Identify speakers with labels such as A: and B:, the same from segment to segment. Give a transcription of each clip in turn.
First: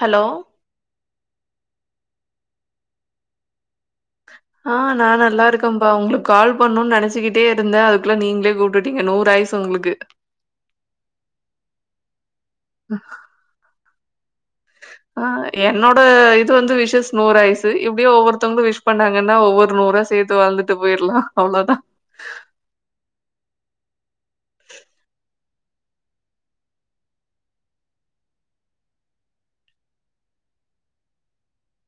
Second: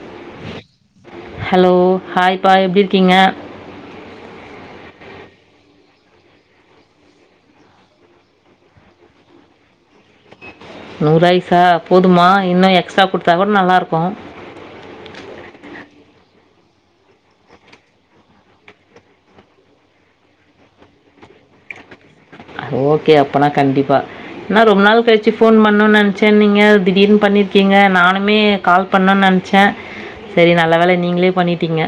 A: hello
B: hello ஹாய்ப்பா எப்டி இருக்கீங்க
A: ஆ நா நல்லா இருக்கம்ப்பா உங்குளுக்கு கால் பண்ணணு நெனைச்சுகிட்டே இருந்த அதுக்குள்ள நீங்களே கூப்டுட்டீங்க நூறு ஆயுசு உங்குளுக்கு
B: நூறாயுசா போதுமா இன்னு எக்ஸ்ட்ரா குடுத்தா கூட நல்லாருக்கு பா
A: ஆ என்னோட இ து வந்து விஷஸ் நூறு ஆயுசு இப்டியே ஒவ்வொருத்தவுங்களு விஷ் பண்ணாங்கன்னா ஒவ்வொரு நூரா சேத்து வாழ்ந்துட்டு போயிருலா அவ்ளோதா
B: என்னா ரொம்ப நாள் கழிச்சு ஃபோன் பண்ணுனு நெனச்சேன்னிங்க திடீர்னு பண்ணிருக்கீங்க நானுமே கால் பண்ணுன் நனைச்சே செரி நல்ல வேல நீங்களே பண்ணிட்டீங்க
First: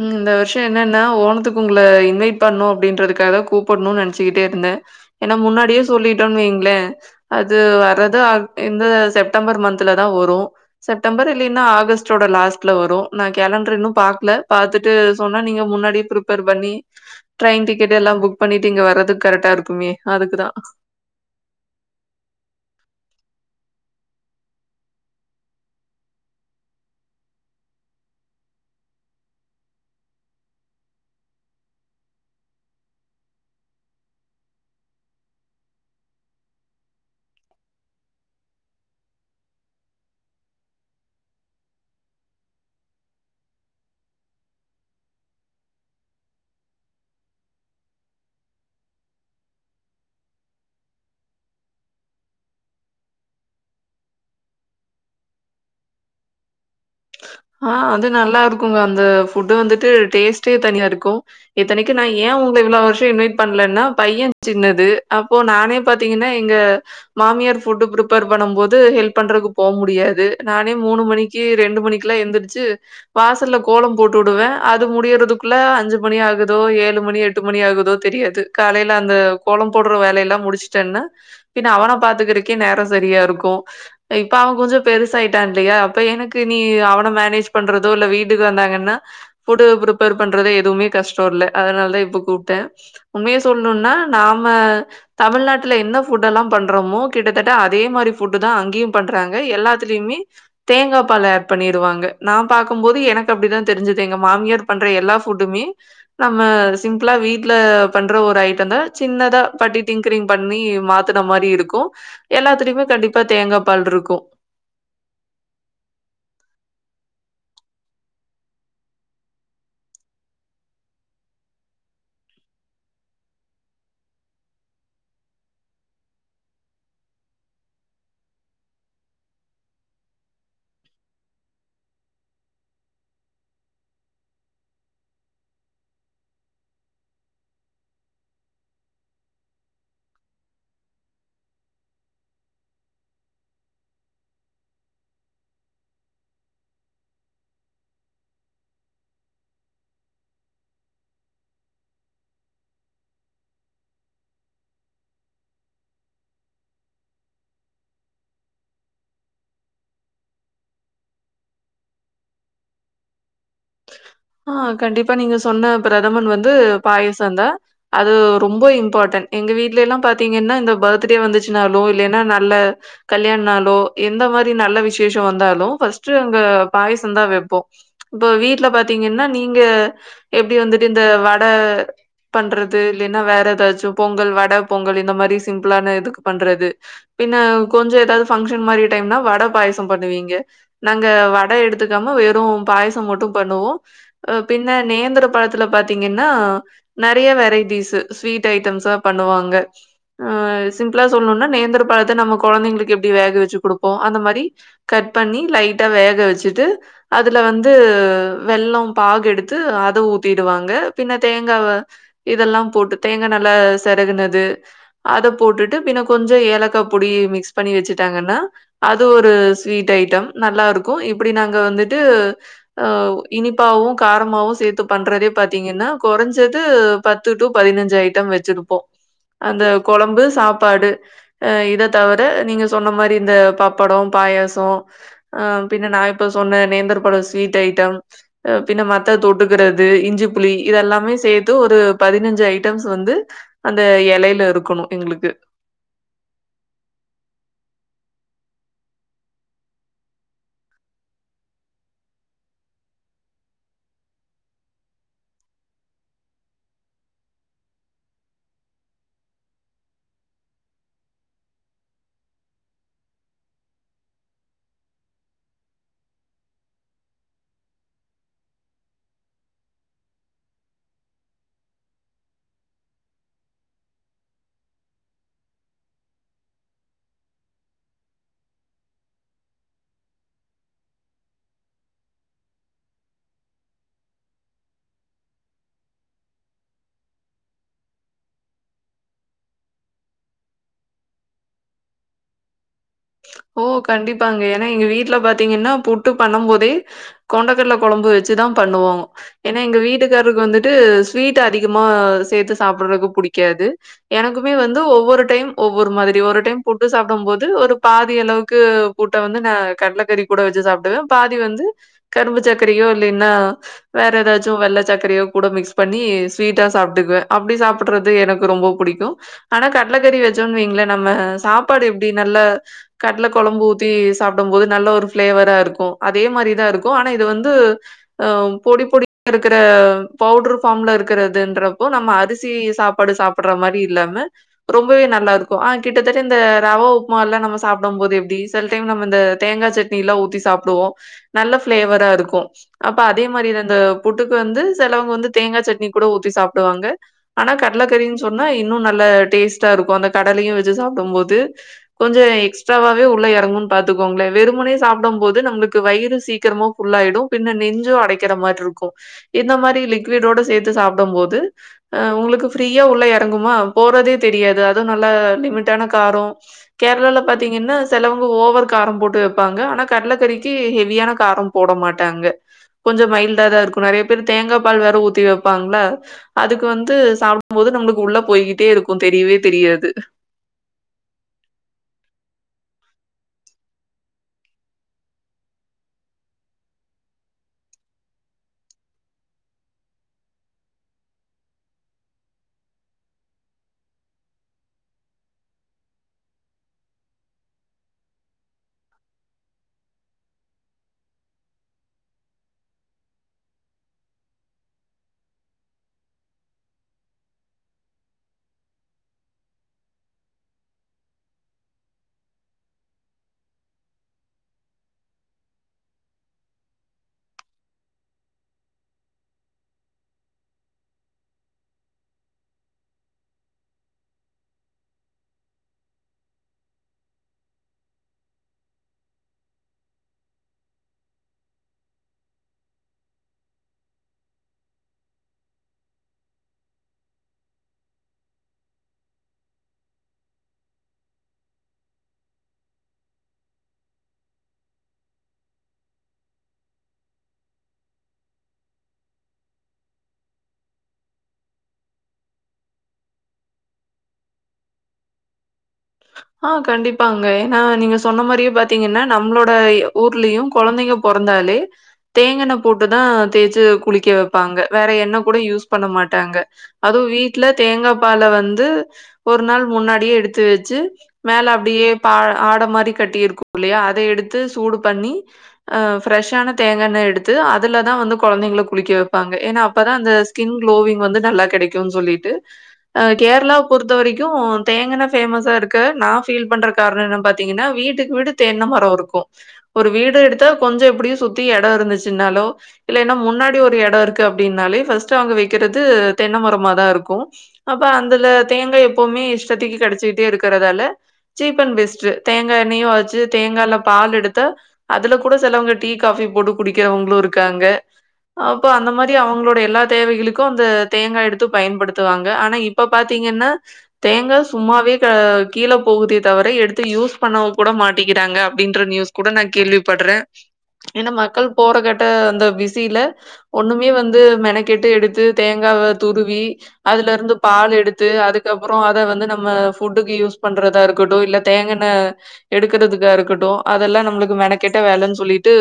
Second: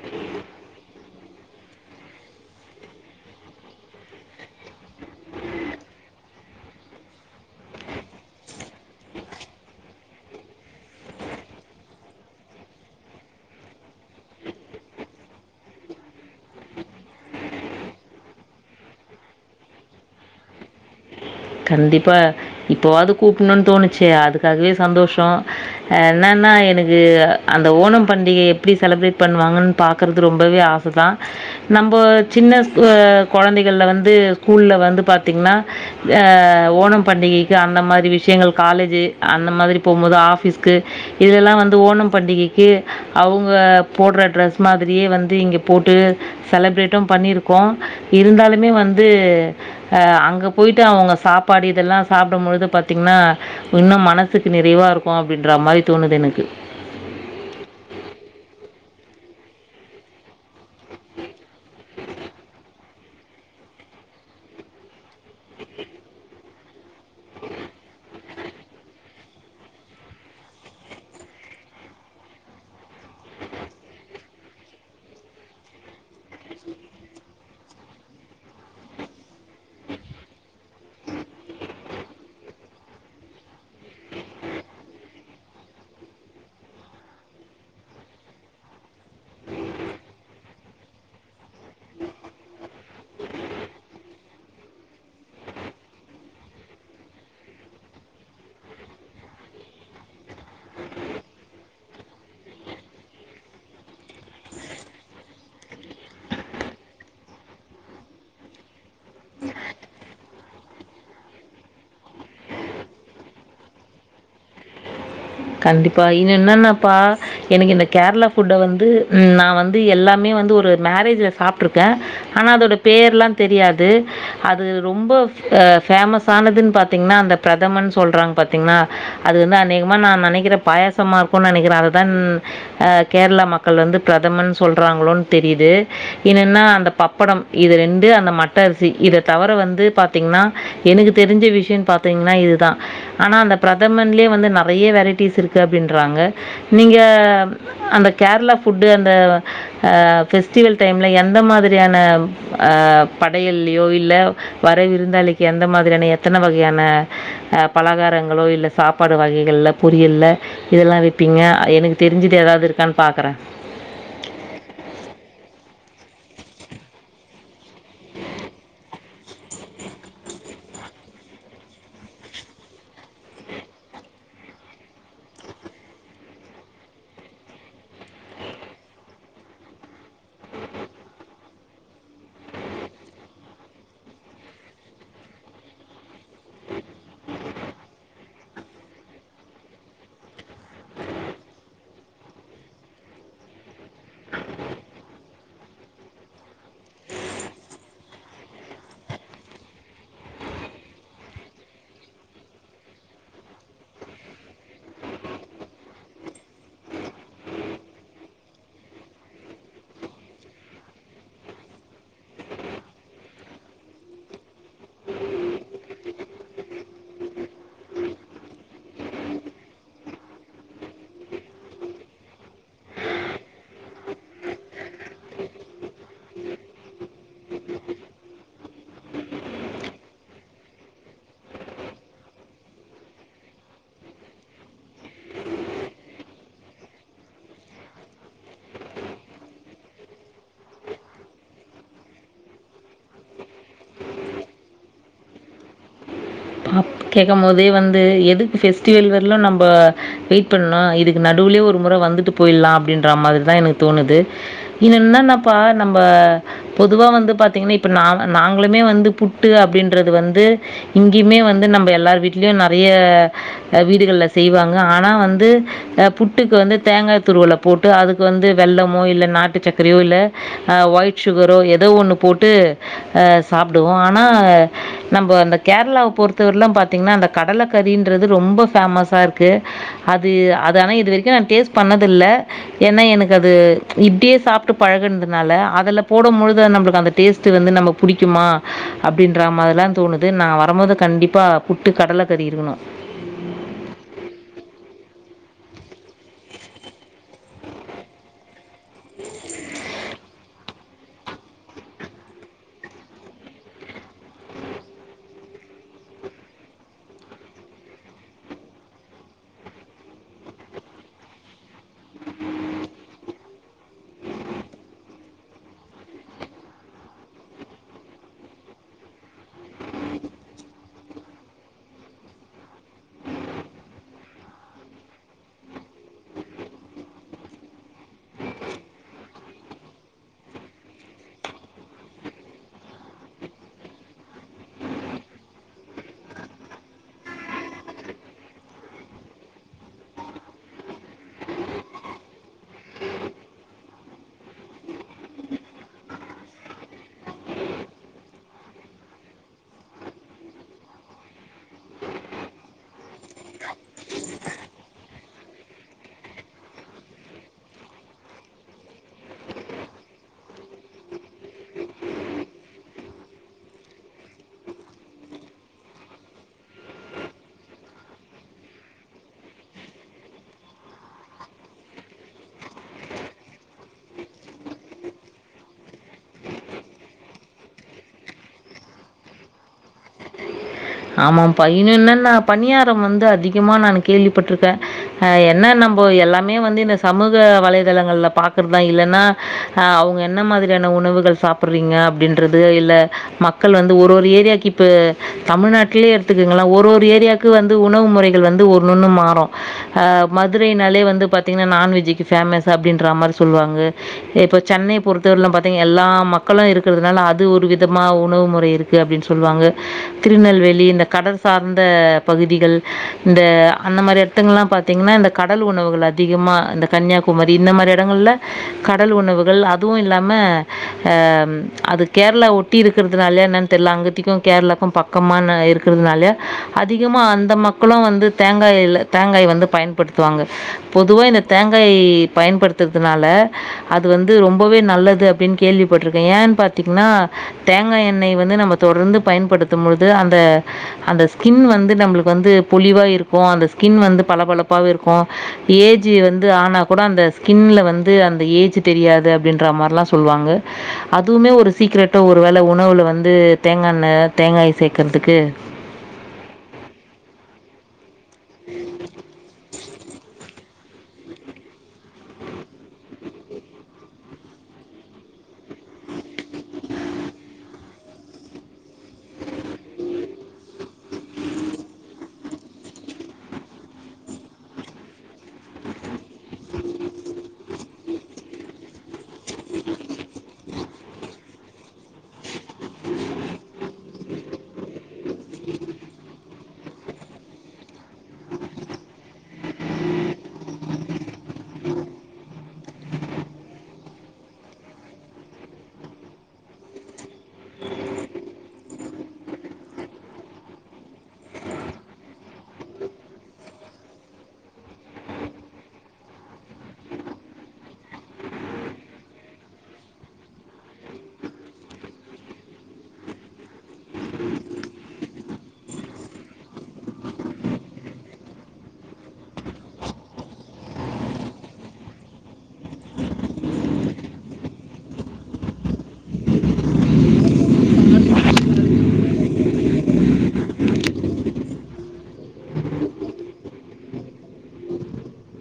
A: ம் இந்த வருஷோ என்னன்னா ஓனத்துக்கு உங்கள இன்வைட் பண்ணு அப்படின்றதுக்காகதா கூப்படணு நெனைச்சுகிட்டே இருந்தே ஏன்னா முன்னாடியே சொல்லிட்டோன் வைங்களே அது வரது அ இந்த செப்டம்பர் மந்த்லதா வரு செப்டம்பர் இல்லைன்னா ஆகஸ்ட்டோட லாஸ்ட்ல வரு நா கேலண்டர இன்னு பாக்ல பாத்துட்டு சொன்னா நீங்க முன்னாடியே ப்ரிப்பேர் பண்ணி ட்ரெயின் டிக்கெட் எல்லா புக் பண்ணிட்டு இங்க வரதுக்கு கரெக்டா இருக்குமே அதுக்குதா
B: கண்டிப்பா இப்பவாது கூப்புடணுன் தோணுச்சே அதுக்காகவே சந்தோஷ அ என்னன்னா எனக்கு அந்த ஓணம் பண்டிகை எப்படி செலப்ரேட் பண்ணுவாங்கன்னு பாக்கறது ரொம்பவே ஆசதா நம்ப சின்ன சு கொழந்தைகள்ல வந்து ஸ்கூல்ல வந்து பாத்தீங்ன்னா அ ஓணம் பண்டிகைக்கு அந்த மாரி விஷயங்கள் காலேஜு அந்த மாதிரி போகும்போது ஆஃபீஸ்க்கு இதிலெல்லா வந்து ஓணம் பண்டிகைக்கு அவுங்க போடற ட்ரெஸ் மாதிரியே வந்து இங்க போட்டு செலப்ரேட்டும் பண்ணியிருக்கோ இருந்தாலுமே வந்து அங்க போயிட்டு அவங்க சாப்பாடு இதெல்லா சாப்டும் பொழுது பாத்திங்ன்னா இன்னு மனசுக்கு நிறைவா இருக்கு அப்படின்ற மாரி தோணுது எனக்கு
A: ஆ அது நல்லா இருக்குங்க அந்த ஃபுட்டு வந்துட்டு டேஸ்ட்டே தனியா இருக்கு இத்தனைக்கு நா ஏ உங்கள இவ்ளோ வருஷோ இன்வைட் பண்லன்னா பைய சின்னது அப்போ நானே பாத்தீங்கன்னா எங்க மாமியார் ஃபுட்டு பிரிப்பர் பண்ணும் போது ஹெல்ப் பண்றக்கு போ முடியாது நானே மூணு மணிக்கு ரெண்டு மணிக் ட்ல எந்திரிச்சு வாசல்ல கோலம் போட்டுடுவே அது முடியறதுக்குள்ள அஞ்சு மணி ஆகுதோ ஏழு மணி எட்டு மணி ஆகுதோ தெரியாது காலையில அந்த கோலம் போட்ற வேலையெல்லாம் முடிச்சட்டன்னா பின்ன அவன பாத்துக்கறக்கே நேரோ சரியாருக்கூ இப்ப அவ கொஞ்சோ பெருசாயிட்டான்ல்லையா அப்ப எனக்கு நீ நீ அவன மேனேஜ் பண்றதோ இல்ல வீட்டுக்கு வந்தாங்கன்னா ஃபுட்டு ப்ரிபேர் பண்றது எதுமே கஷ்டோ இல்ல அதனால் தா இப்ப கூப்ட்டே உண்மைய சொல்ணுன்னா நாம தமிழ்நாட்டுல என்ன ஃபுட்டு எல்லாம் பண்றமோ கிட்டத்தட்ட அதே மாரி ஃபுட்டு தா அங்கியு பண்றாங்க எல்லாத்திலிமே தேங்கா பால் ஏ பண்ணிருவாங்க நா பாக்கம் போது எனக்கு அப்டிதா தெரிஞ்சுது எங்க மாமியார் பண்ற எல்லா ஃபுட்டுமே நம்ம சிம்பிளா வீட்ல பண்ற ஒரு ஐட்டந்தா சின்னதா பட்டி டிங்க்ரிங் பண்ணி மாத்துன மாரி இருக்கு எல்லாத்திலிமே கண்டிப்பா தேங்கா பால் இருக்கு
B: கண்டிப்பா இது என்னன்னாப்பா எனக்கு இந்த கேர்ளா ஃபுட்ட வந்து நா வந்து எல்லாமே வந்து ஒரு மேரேஜ்ல சாப்ட்டுருக்கே ஆனா அதோட பேர்லாந் தெரியாது அது ரொம்ப ஃப் அ ஃபேமஸ் ஆனதுன் பாத்திங்ன்னா அந்த பிரதமன் சொல்றாங் பாத்திங்ளா அது வந்து அநேகமா நா நா நெனைக்கிறே பாயாசமா இருக்கு நெனைக்கிறே அததன் அ கேர்ளா மக்கள் வந்து பிரதமன் சொல்றாங்ளோன் தெரிது இன்னென்னா அந்த பப்படம் இது ரெண்டு அந்த மட்ட அரிசி இத தவர வங்து பாத்திங்ன்னா எனுக்கு தெரிஞ்ச விஷ்யன் பாத்திங்ன்னா இதுதா ஆனா அந்த பிரதமன்லே வந்து நறைய வெரை ட்டீஸ் இருக்கு அப்டின்றாங்க நீங்க அந்த கேரளா ஃபுட்டு அந்த அ ஃபெஸ்டிவல் டைம்ல எந்த மாதிரியான ப் அ படையல்லியோ இல்ல வர விருந்தாளிக்கு எந்த மாதிரியான எத்தன வகையான அ பலகாரங்களோ இல்ல சாப்பாடு வகைகள்ல பொரியல்ல இதெல்லா வெப்பீங்க எனுக் தெரிஞ்சிது எதாவ்து இருக்கான் பாக்கறே
A: ஆ கண்டிப்பா நீங்க சொன்ன பிரதமன் வந்து பாயசந்தா அது ரொம்போ இம்பாட்டன் எங்க வீட்ல எல்லாம் பாத்திங்கன்னா இந்த பத்டே வந்துச்சுனாலு இல்லீன்னா நல்ல கல்யாண் நாளோ எந்த மாரி நல்ல விஷேஷோ வந்தாலு ஃபஸ்ட்டு அங்க பாயசந்தா வெப்போ இப்ப வீட்ல பா த்திங்கன்னா நீங்க எப்டி வந்துட்டு இந்த வட பண்றது இல்லீனா வேற எதாச்சு பொங்கல் வட பொங்கல் இந்த மாரி சிம்ப்ளான இதுக்கு பண்றது பின்ன கொஞ்சோ எதாது ஃபங்க்ஷன் மாரி டைம்னா வட பாயசம் பண்ணுவீங்க நாங்க வட எடுத்துக்காம வெறு பாயசம் மட்டு பண்ணுவோ அ பின்ன நேந்திர பழத்துல பாத்திங்கன்னா நறைய வெரைட்டீசு ஸ்வீட் ஐட்டம்ஸா பண்ணுவாங்க அ சிம்ப்ளா சொல்ணுண்ணா நேந்திர பழத்த நம்ம கொழந்தைங்களுக்கு எப்டி வேக வெச்சு குடுப்போ அந்த மாரி கட் பண்ணி லைட்டா வேக வெச்சுட்டு அதுல வந்து வெல்லம் பாகு எடுத்து அத ஊத்திடுவாங்க பின்ன தேங்கா வ இதெல்லாம் போட்டு தேங்கா நல்லா செரகுனது அத போட்டுட்டு பின்ன கொஞ்சோ ஏலக்கா பொடி மிக்ஸ் பண்ணி வெச்சுட்டாங்கன்னா அது ஒரு ஸ்வீட் ஐட்டம் நல்லாருக்கு இப்டி நாங்க வந்துட்டு அ இனிப்பாவு காரமாவு சேத்து பண்றதே பாத்திங்கன்னா கொறைஞ்சது பத்து டு பதினஞ்சு ஐட்டம் வெச்சுருப்போ அந்த கொழம்பு சாப்பாடு அ இத தவர நீங்க சொன்ன மாரி இந்த பப்படோ பாயாசோ அ பின்ன நா இப்போ சொன்ன நேந்திர பழோ ஸ்வீட் ஐட்டம் அ பின்ன மத்த தொட்டுக்கறது இஞ்சிப்புளி இதெல்லாமே சேத்து ஒரு பதினஞ்சு ஐட்டம்ஸ் வந்து அந்த எலையில இருக்குணு எங்ளுக்கு
B: கேக்கம் மோதே வந்து எதுக்கு பெஸ்டிவல் வர்லு நம்பொ வெயிட் பண்ணு இதுக்கு நடுவுலே ஒரு முற வந்துட்டு போயில்லா அப்டின்ற மாதிரிதா எனுக் தோணுது இதென்னன்னப்பா நம்ப பொதுவா வந்து பாத்திங்கன்ன இப்ப நா நாங்ளுமே வந்து புட்டு அப்டின்றது வந்து இங்கிமே வந்து ந ப்ப எல்லார் வீட்லியு நறைய அ வீடுகள்ல செய்வாங்க ஆனா வந்து அ புட்டுக்கு வந்து தேங்காய் துருவல போட்டு அதுக்கு வந்து வெல்லமோ இல்ல நாட்டு சக்கரையோ இல்ல அ ஒய்ட் சுகரோ எதோ ஒன்னு போட்டு அ சாப்டுவோ ஆனா நம்போ அந்த கேர்ளாவ பொறுத்தவர்லு பாத்திங்ன்னா அந்த கடலக்கறின்றது ரொம்ப ஃபேமசாருக்கு அது அது ஆனா இது வரைக்கு நா டேஸ் பண்ணதில்ல ஏன்னா எனுக்கு அது இப்டியே சாப்ட்டு பழகுதுன்தனால அதல போடம்பொழுது அது நம்பளுக்கு அந்த டேஸ்ட்டு வந்து நம்ம புடிக்குமா அப்டின்றா மாரிலா தோணுது நா வரமோது கண்டிப்பா புட்டு கடல கறி இருகுணு
A: ஓ கண்டிப்பாங்க ஏனா எங்க வீட்ல பாத்திங்கன்னா புட்டு பண்ணம் போதே கொண்டக்கடல கொழம்பு வெச்சுதா பண்ணுவோ ஏனா எங்க வீட்டுக்கார்ருக்கு வந்துட்டு ஸ்வீட் அதிகமா சேத்து சாப்பட்றக்கு புடிக்காது எனக்குமே வந்து ஒவ்வொரு டைம் ஒவ்வொரு மாதிரி ஒரு டைம் புட்டு சாப்டம் போது ஒரு பாதி அளவுக்கு ஃபுட்ட வந்து நா கட்லக்கறி கூட வெச்சு சாப்டுவே பாதி வந்து கரும்பு சக்கரையோ இல்லீன்னா வேற எதாச்சு வெள்ள சக்கரையோ கூட மிக்ஸ் பண்ணி ஸ்வீட்டா சாப்ட்டுக்குவே அப்டி சாப்பட்றது எனக்கு ரொம்ப புடிக்கு ஆனா கட்லக்கறி வெச்சோன் வெய்ங்ளே நம்ம சாப்பாடு எப்டி நல்ல கட்ல கொழம்பு ஊத்தி சாப்டம் போது நல்ல ஒரு ஃபிளேவரா இருக்கு அதே மாரிதா இருக்கு ஆனா இது வந்து அ பொடி பொடி இருக்கற பவுடர் ஃபாம்ல இருக்கறதுன்றப்போ நம்ம அரிசி சாப்பாடு சாப்பட்ற மாரி இல்லாம ரொம்பவே நல்லாருக்கு ஆ கிட்டத்தட்ட இந்த ரவ உப்மால்லா நம்ம சாப்டம் போது எப்டி சில டைம் நம்ம இந்த தேங்கா சட்னி எல்லா ஊத்தி சாப்டுவோ நல்ல ஃபிளேவரா இருக்கு அப்ப அதே மாரிதா அந்த புட்டுக்கு வந்து செலவங்க வந்து தேங்கா சட்னி கூட ஊத்தி சாப்டுவாங்க ஆனா கட்லக்கறின் சொன்னா இன்னு நல்ல டேஸ்ட்டா இருக்கு அந்த கடலையு வெச்சு சாப்டும் போது கொஞ்சோ எ க்ஸ்ட்ராவாவே உள்ள எறங்குன் பாத்தக்கோங்ளே வெறுமுனே சாப்டம் போது நம்முளுக்கு வயிறு சீக்கிரமா ஃபுல்லாயிடு பின்ன நெஞ்சு அடைக்கிற மார்ருக்கு இந்த மாரி லிக்விடோட சேத்து சாப்டம் போது அ உங்குளுக்கு ஃப்ரீயா உள்ள எறங்குமா போறதே தெரியாது அது நல்லா லிமிட்டான காரோ கேர்ளால பா த்திங்கன்னா செலவங்க ஓவர் காரம் போட்டு வெப்பாங்க ஆனா கட்லக்கறிக்கி ஹெவியான காரம் போட மாட்டாங்க கொஞ்சோ மைல்டா தா இருக்கு நறைய பேரு தேங்கா பால் வேற ஊத்தி வெப்பாங்ளா அதுக்கு வந்து சாப்ம் போது நம்ளுக்கு உள்ள போய்கிட்டே இருக்கு தெரிவே தெரியாது
B: ஆமாம் பா இன்னென்னன்னா பணியாரம் வந்து அதிகமா நானு கேள்விப்பட்ருக்கே அ என்ன நம்போ எல்லாமே வந்து இந்த சமூக வலைதளங்கள்ல பாக்குறதா இல்லன்னா அ அவுங்க என்ன மாதிரியான உணவுகள் சாப்பட்றீங்க அப்டின்றது இல்ல மக்கள் வந்து ஒரு ஒரு ஏரியாக்கு இப்பு தமிழ்நா ட்லியே எடுத்துக்குங்ளே ஒரு ஒரு ஏரியாக்கு வந்து உணவு முறைகள் வந்து ஒண்ணு ஒண்ணு மாறு அ மதுரைனாலே வந்து பாத்திங்கனா நான்வெஜ்ஜுக்கு ஃபேமஸு அப்டின்றா மாரி சொல்வாங்க இப்ப சென்னை பொறுத்தவரிலு பாத்திங் எல்லா மக்களு இருக்கறதுனால அது ஒரு விதமா உணவு முறை இருக்கு அப்டின் சொல்வாங்க திருநெல்வே லி இந்த கடர் சார்ந்த பகுதிகள் இந்த அந்த மாரி எடத்துங்கல்லா பாத்திங்ன்னா இந்த கடல் உணவுகள் அதிகமா இந்த கன்யாகுமரி இந்த மாரி எடங்கள்ல கடல் உணவுகள் அதுவு இல்லாம அம் அது கேர்ளா ஒட்டி இருக்கறதுனால்யா என்னன் தெர்ல அங்கிதிக்கு கேர்ளாக்கு பக்கமா என்ன அ இருக்கறதுனால்யா அதிகமா அந்த மக்களு வந்து தேங்காய்ல தேங்காய் வந்து பயன்படுத்துவாங்க பொதுவா இந்த தேங்காய் பயன்படுத்துறதுனால அது வந்து ரொம்பவே நல்லது அப்டின் கேள்விப்பட்ருக்கே ஏன் பாத்திங்ன்னா தேங்காய் எண்ணெய வந்து நம்ம தொடர்ந்து பயன்படுத்தும் பொழுது அ ந்த அந்த ஸ்கின் வந்து நம்புளுக்கு வந்து பொலிவா இருக்கு அந்த ஸ்கின் வந்து பளபளப்பாவே இருக்கு ஏஜ்ஜு வந்து ஆனா கூட அந்த ஸ்கின்ல வந்து அந்த ஏஜ் தெரியாது அப்டின்றா மார்லா சொல்வாங்க அதுவுமே ஒரு சீக்ரெட்டு ஒரு வேல உணவுல வந்து தேங்காண்ண தேங்காய் சே க்கறதுக்கு
A: ஆ கண்டிப்பாங்க ஏனா நீங்க ஸ் சொன்ன மாரியே பாத்திங்கன்னா நம்ளோட ஊர்லியு கொழைந்தங்க பொறந்தாலே தேங்கெண்ண போட்டுதா தேச்சு குளிக்க வெப்பாங்க வேற எண்ண கூட யூஸ் பண்ண மாட்டாங்க அதுவு வீட்ல தேங்கா ப்பால வந்து ஒரு நாள் முன்னாடியே எடுத்து வெ ச்சு மேல அப்டியே பால் ஆட மாரி கட்டிருக்குல்லயா அத எடுத்து சூடு பண்ணி அ ஃப்ரஷ்ஷான தேங்கண்ண எடுத்து அதுலதா வந்து கொழந்தங்கள குளிக்க வெப்பாங்க ஏனா அப்பதா வந்து ஸ்கின் க்ளோவிங் வந்து நல்லா கெடைக்குன் சொல்லிட்டு அ கேர்ளாவ் பொறுத்த வரைக்கு தேங்கெண்ண ஃபேம ஸாருக்க நா ஃபீல் பண்ற கார்ணோ என்னன் பாத்திங்கன்னா வீட்டுக்கு வீடு தென்ன மரோ இருக்கு ஒரு வீடு எடுத்தா கொஞ்சோ எப்டியு சுத்தி எடோ இருந்துச்சுன்னாலோ இல்லைனா முன்னாடி ஒரு எடோ இருக்கு அப்டின்னாலே ஃபஸ்டு அவுங்க வெக்கிறது தென்ன மரமா தா இருக்கு அப்ப அந்துல தேங்கா எப்புமே இஷ்டத்திக்கி கெடைச்சிட்டேருக் க்கிறதால சீப் அண் ஃபெஸ்டு தேங்கா எண்ணெயு ஆச்சு தேங்கால பால் எடுத்தா அதுல கூட சிலவங்க டீ காஃபி போட்டு குடிக்கிறவங்குளு இருக்காங்க அப்ப அந்த மாரி அவுங்களோட எல்லா தேவைகளுக்கு அந்த தேங்கா எடுத்து பயன்படுத்துவாங்க ஆனா இப்ப பாத்திங்கன்னா தேங்கா சும்மாவே ட்ட கீழே போகுதே தவர எடுத்து யூஸ் பண்ணவு கூட மாட்டிகிறாங்க அப்டின்ற நியூஸ் கூட நா கேள்விப்பட்றே ஏனா மக்கள் போற கட்ட அந்த பிசில ஒண்ணுமே வந்து மெனக்கெட்டு எடுத்து தேங்காவ துருவி அதுல இருந்து பால் எடுத்து அதுக்கப்புறோ அத வந்து நம்ம ஃபுட்டுக்கு யூஸ் பண்றதா இருக்கட்டு இல்ல தேங்கெண்ண எடுக்குறதுக்கா இருக்கட்டு அதெல்லா நம்முளுக்கு மெனக்கெட்ட வேலன் சொல்லிட்டு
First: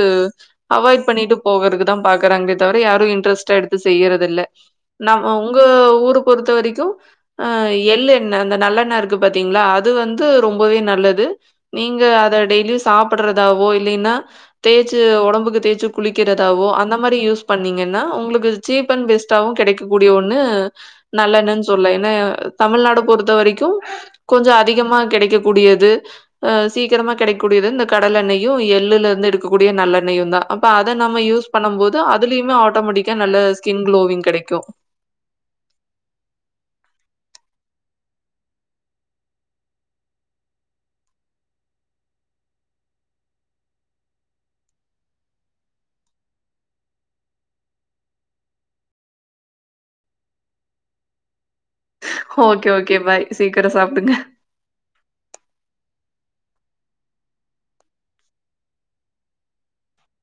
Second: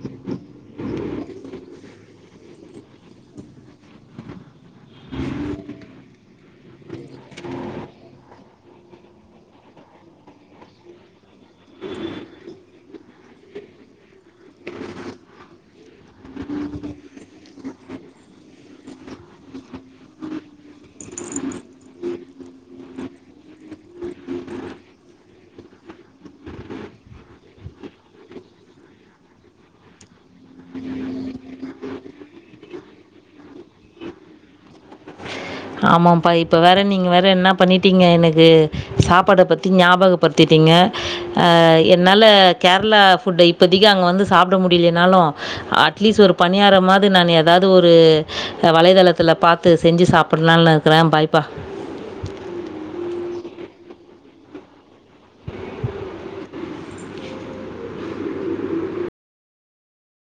A: அவாய்ட் பண்ணிட்டு போகற்குதா பாக்குறாங்களே தவிர யாரு இன்ட்ரெஸ்ட்டா எடுத்து செய்யறது இல்ல நம் உங்க ஊர பொறுத்த வரிக்கு அ எள்ளு எண்ணெ அந்த நல்லெண்ண இரு க்கு பாத்திங்ளா அது வந்து ரொம்பவே நல்லது நீங்க அத டெய்லியு சாப்பட்றதாவோ இல்லீன்னா தேய்ச்சு ஒடம்புக்கு தேய்ச்சு குளிக்கிறதாவோ அந்த மாரி யூஸ் பண்ணீங்கன்னா உங்ளுக்கு சீப் அண் பெஸ்டாவு கெடைக்கக்கூடிய ஒண்ணு நல்லெண்ணன் சொல்ல என்னய தமிழ்நாடு பொறுத்த வரிக்கூ கொஞ்சோ அதிகமா கெடைக்க கூடியது அ சீக்கிரமா கெடைக்கூடியது இந்த கடல எண்ணெயு எள்ளுலந்து எடுக்கக்கூடிய நல்லெண்ணையுந்தா அப்ப அத நம்ம யூஸ் பண்ணம் போது அதுலியுமே ஆட்டோமேட்டிக்கா நல்ல ஸ்கின் க்ளோவிங் கெடைக்கு
B: ஆமாம்ப்பா இப்ப வேற நீங்க வேற என்ன பண்ணீட்டிங்க எனுக்கு சாப்பாட்ட பத்தி ஞாபகப்பட்த்திட்டீங்க அ என்னால கேர்ளா ஃபுட்ட இப்பத்திக்கு அங்க வந்து சாப்ட முடிலினாலு அட்லீஸ்ட் ஒரு பணியாரமாவ்து நான் எதாது ஒரு வலைதளத்துல பாத்து செஞ்சு சா ப்பட்லான் இருக்குறே பாய்ப்பா
A: ஓகே ஓகே பாய் சீக்கரொ சா துங்க